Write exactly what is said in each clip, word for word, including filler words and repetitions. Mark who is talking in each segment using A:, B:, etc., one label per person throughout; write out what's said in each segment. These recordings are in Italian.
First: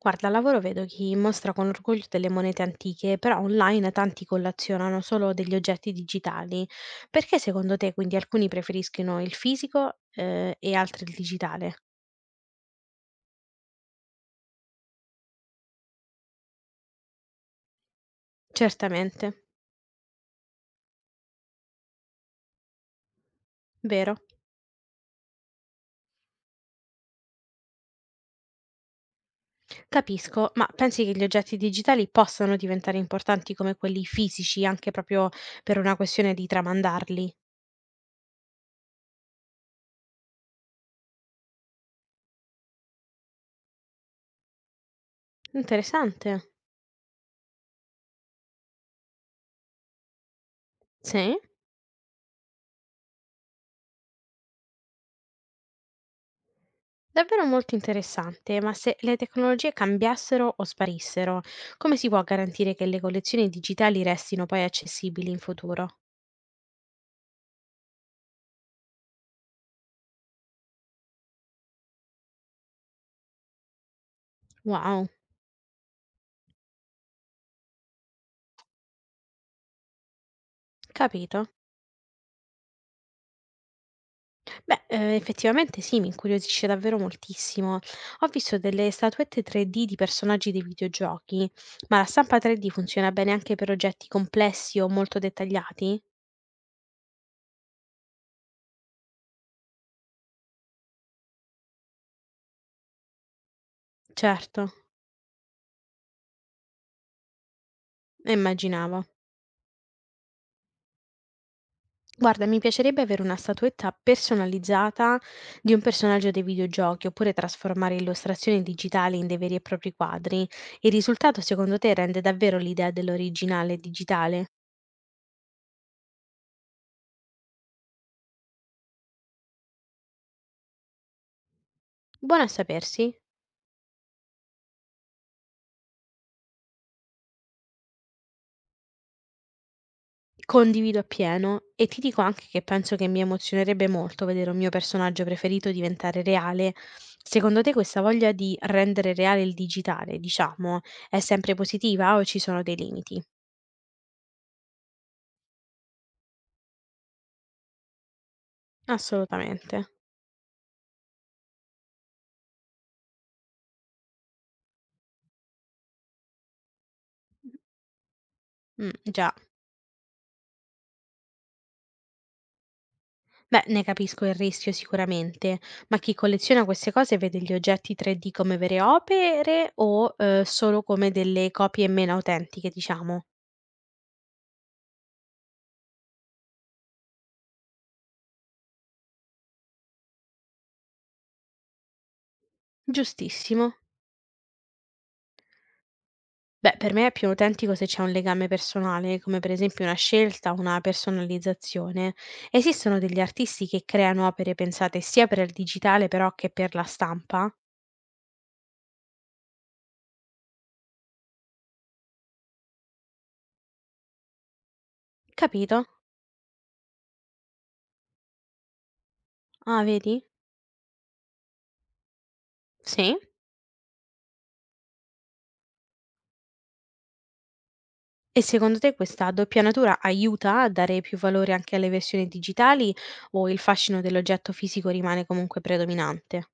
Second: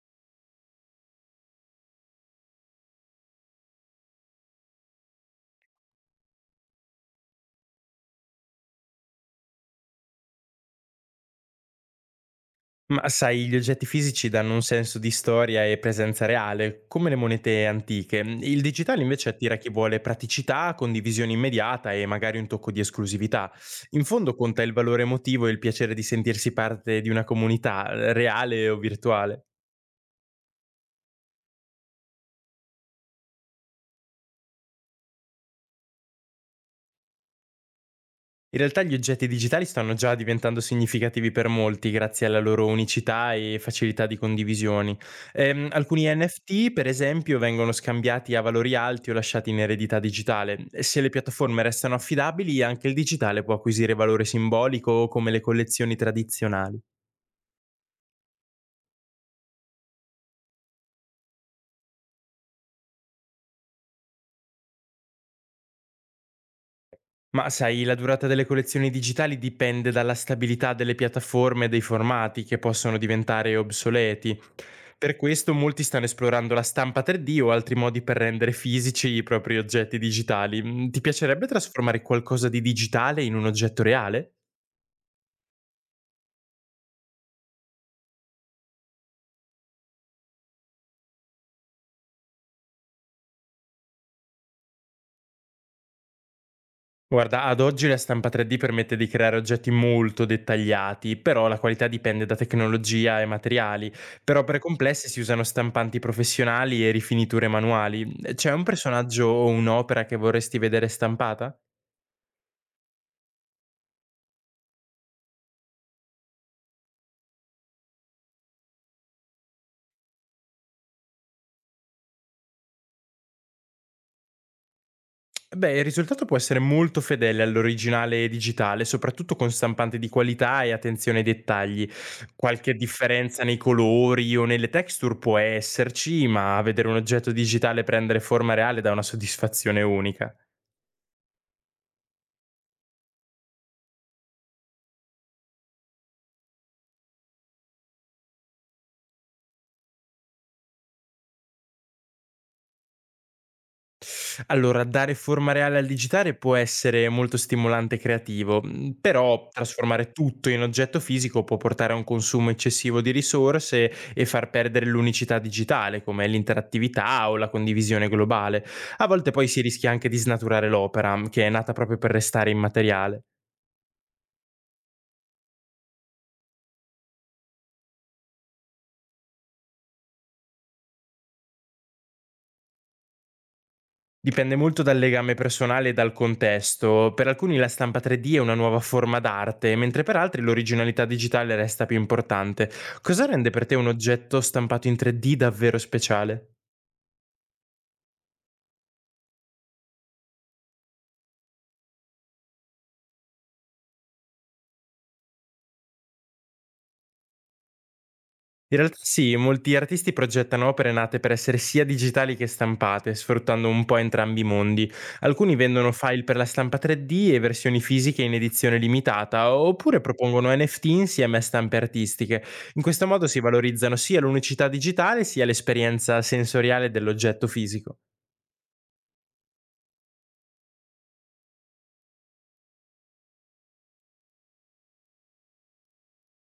A: Guarda, al lavoro vedo chi mostra con orgoglio delle monete antiche, però online tanti collezionano solo degli oggetti digitali. Perché secondo te quindi alcuni preferiscono il fisico, eh, e altri il digitale?
B: Ma sai, gli oggetti fisici danno un senso di storia e presenza reale, come le monete antiche. Il digitale
A: Certamente,
B: invece attira chi vuole praticità, condivisione immediata e magari un tocco di esclusività. In
A: vero?
B: fondo conta il valore emotivo e il piacere di sentirsi parte di una comunità, eh, reale o virtuale.
A: Capisco, ma pensi che gli oggetti digitali possano diventare importanti come quelli fisici anche proprio per una questione di tramandarli?
B: In realtà gli oggetti digitali stanno già diventando significativi per molti grazie alla loro unicità e facilità di condivisioni. Ehm, alcuni
A: Interessante.
B: N F T, per esempio, vengono scambiati a valori alti o lasciati in eredità digitale. Se le
A: Sì?
B: piattaforme restano affidabili, anche il digitale può acquisire valore simbolico come le collezioni tradizionali.
A: Davvero molto interessante, ma se le tecnologie cambiassero o sparissero, come si può garantire che le collezioni digitali restino poi accessibili in futuro?
B: Ma sai, la durata delle collezioni digitali dipende dalla stabilità delle piattaforme e dei formati che possono diventare obsoleti.
A: Wow,
B: Per questo molti stanno esplorando la stampa tre D o altri modi per rendere fisici i propri oggetti digitali. Mm, ti
A: capito.
B: piacerebbe trasformare qualcosa di digitale in un oggetto reale?
A: Beh, eh, effettivamente sì, mi incuriosisce davvero moltissimo. Ho visto delle statuette tre D di personaggi dei videogiochi, ma la stampa tre D funziona bene anche per oggetti complessi o molto dettagliati?
B: Guarda, ad oggi la stampa tre D permette di creare oggetti molto dettagliati, però la qualità dipende da tecnologia e materiali. Però per opere
A: Certo,
B: complesse si usano stampanti professionali e rifiniture manuali. C'è un
A: immaginavo.
B: personaggio o un'opera che vorresti vedere stampata?
A: Guarda, mi piacerebbe avere una statuetta personalizzata di un personaggio dei videogiochi, oppure trasformare illustrazioni digitali in dei veri e propri quadri. Il risultato, secondo te, rende davvero l'idea dell'originale digitale?
B: Beh, il risultato può essere molto fedele all'originale e digitale, soprattutto con stampanti di qualità e attenzione ai dettagli.
A: Buono a
B: Qualche
A: sapersi,
B: differenza nei colori o nelle texture può esserci, ma vedere un oggetto digitale prendere forma reale dà una soddisfazione unica.
A: condivido appieno e ti dico anche che penso che mi emozionerebbe molto vedere un mio personaggio preferito diventare reale. Secondo te questa voglia di rendere reale il digitale, diciamo, è sempre positiva o ci sono dei limiti?
B: Allora, dare forma reale al digitale può essere molto stimolante e creativo, mhmm, però
A: Assolutamente.
B: trasformare tutto in oggetto fisico può portare a un consumo eccessivo di risorse e far perdere l'unicità digitale, come l'interattività o la condivisione globale.
A: Mm,
B: A volte
A: già.
B: poi si rischia anche di snaturare l'opera, mh, che è nata proprio per restare immateriale.
A: Beh, ne capisco il rischio sicuramente, ma chi colleziona queste cose vede gli oggetti tre D come vere opere o eh, solo come delle copie meno autentiche, diciamo?
B: Dipende molto dal legame personale e dal contesto. Per alcuni la stampa tre D è una nuova forma d'arte, mentre per altri l'originalità digitale resta più importante. Cosa rende per
A: Giustissimo.
B: te un oggetto stampato in tre D davvero speciale?
A: Beh, per me è più autentico se c'è un legame personale, come per esempio una scelta, una personalizzazione. Esistono degli artisti che creano opere pensate sia per il digitale però che per la stampa?
B: In realtà sì, molti artisti progettano opere nate per essere sia digitali che stampate, sfruttando un po' entrambi i mondi. Alcuni
A: Capito?
B: vendono file per la stampa tre D e versioni fisiche in edizione limitata,
A: Ah,
B: oppure
A: vedi?
B: propongono N F T insieme a stampe artistiche. In questo
A: Sì.
B: modo si valorizzano sia l'unicità digitale sia l'esperienza sensoriale dell'oggetto fisico.
A: E secondo te questa doppianatura aiuta a dare più valore anche alle versioni digitali o il fascino dell'oggetto fisico rimane comunque predominante?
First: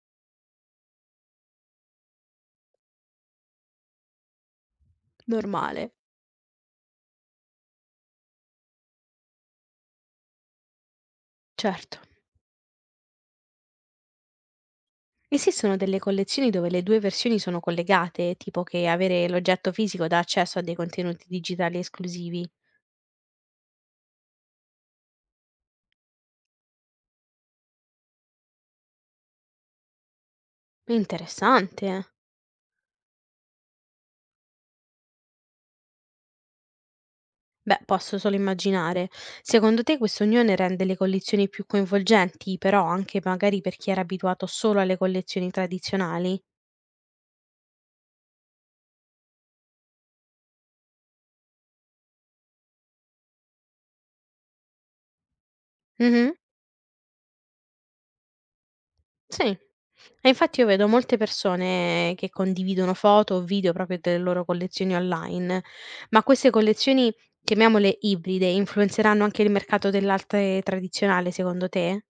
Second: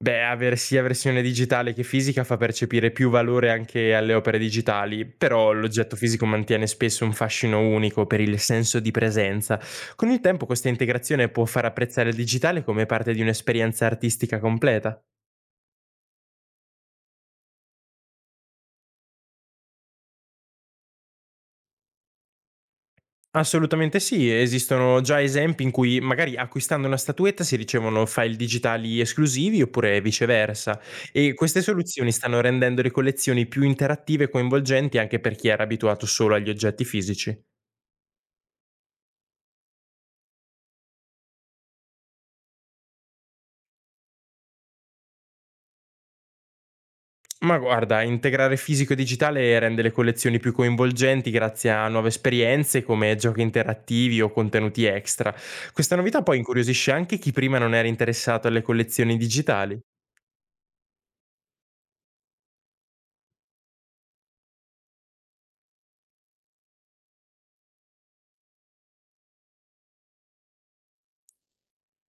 B: Beh, avere sia versione digitale che fisica fa percepire più valore anche alle opere digitali, però
A: Normale.
B: l'oggetto fisico mantiene spesso un fascino unico per il senso di presenza. Con il tempo questa integrazione può far
A: Certo.
B: apprezzare il digitale come parte di un'esperienza artistica completa.
A: Esistono delle collezioni dove le due versioni sono collegate, tipo che avere l'oggetto fisico dà accesso a dei contenuti digitali esclusivi.
B: Assolutamente sì, esistono già esempi in cui magari acquistando una statuetta si ricevono file digitali esclusivi oppure viceversa, e queste
A: Interessante.
B: soluzioni stanno rendendo le collezioni più interattive e coinvolgenti anche per chi era abituato solo agli oggetti fisici.
A: Beh, posso solo immaginare. Secondo te questa unione rende le collezioni più coinvolgenti, però anche magari per chi era abituato solo alle collezioni tradizionali?
B: Ma guarda, integrare fisico e digitale rende le collezioni più coinvolgenti grazie a nuove esperienze come giochi interattivi o contenuti extra. Questa novità
A: Mhm.
B: poi incuriosisce anche chi prima non era interessato alle collezioni
A: Sì.
B: digitali.
A: E infatti io vedo molte persone che condividono foto o video proprio delle loro collezioni online, ma queste collezioni, chiamiamole ibride, influenzeranno anche il mercato dell'arte tradizionale secondo te?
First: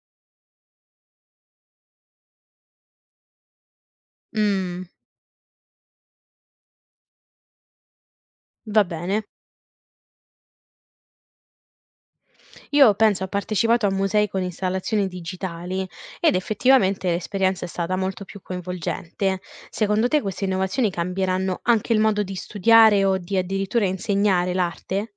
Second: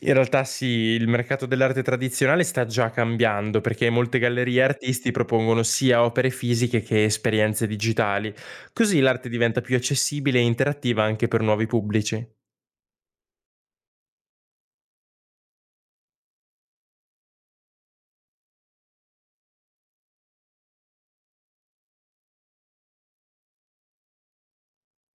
B: In realtà sì, il mercato dell'arte tradizionale sta già cambiando perché molte gallerie e
A: Mh,
B: artisti propongono sia opere fisiche che esperienze digitali,
A: va
B: così
A: bene.
B: l'arte diventa più accessibile e interattiva anche per nuovi pubblici.
A: Io penso ho partecipato a musei con installazioni digitali ed effettivamente l'esperienza è stata molto più coinvolgente. Secondo te queste innovazioni cambieranno anche il modo di studiare o di addirittura insegnare l'arte?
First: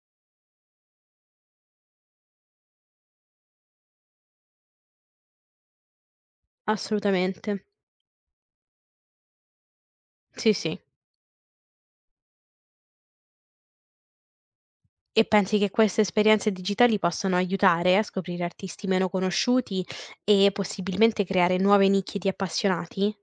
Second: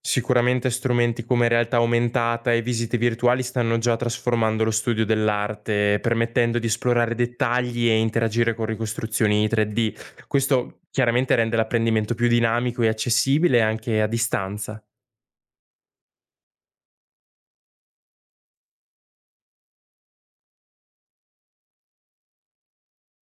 B: Sicuramente strumenti come realtà aumentata e visite virtuali stanno già trasformando lo studio dell'arte, permettendo di esplorare
A: Assolutamente.
B: dettagli e interagire con ricostruzioni tre D.
A: Sì, sì.
B: Questo chiaramente rende l'apprendimento più dinamico e accessibile anche a distanza.
A: E pensi che queste esperienze digitali possano aiutare a scoprire artisti meno conosciuti e possibilmente creare nuove nicchie di appassionati?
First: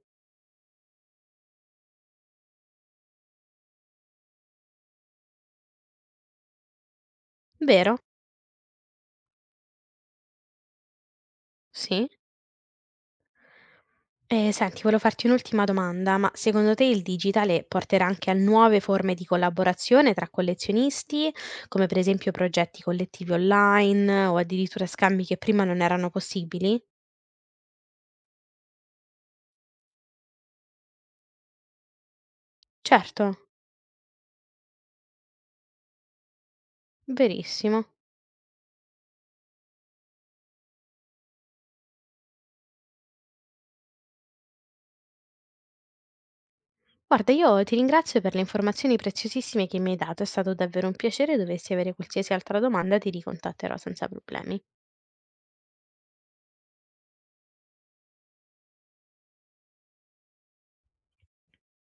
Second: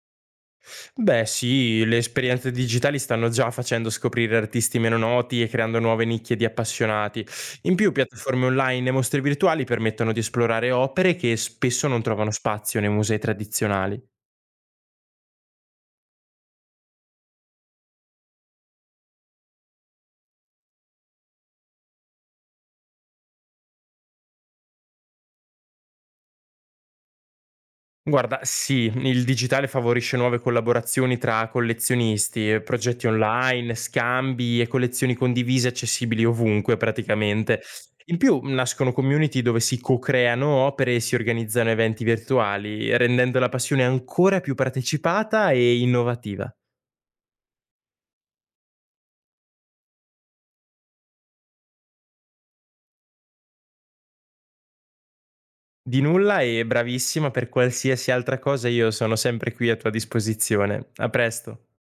B: Beh sì, le esperienze digitali stanno già facendo scoprire artisti meno noti e creando nuove nicchie di appassionati. In più,
A: Vero?
B: piattaforme online e mostre virtuali permettono di esplorare opere che spesso non
A: Sì.
B: trovano spazio nei musei tradizionali.
A: E senti, volevo farti un'ultima domanda, ma secondo te il digitale porterà anche a nuove forme di collaborazione tra collezionisti, come per esempio progetti collettivi online o addirittura scambi che prima non erano possibili?
B: Guarda, sì, il digitale favorisce nuove collaborazioni tra collezionisti, eh, progetti
A: Certo,
B: online, scambi e collezioni condivise accessibili ovunque praticamente.
A: verissimo.
B: In più nascono community dove si co-creano opere e si organizzano eventi virtuali, rendendo la passione ancora più partecipata e innovativa.
A: Guarda, io ti ringrazio per le informazioni preziosissime che mi hai dato, è stato davvero un piacere. Dovessi avere qualsiasi altra domanda, ti ricontatterò senza problemi.
B: Di nulla e bravissima, per qualsiasi altra cosa, io sono sempre qui a tua disposizione. A presto.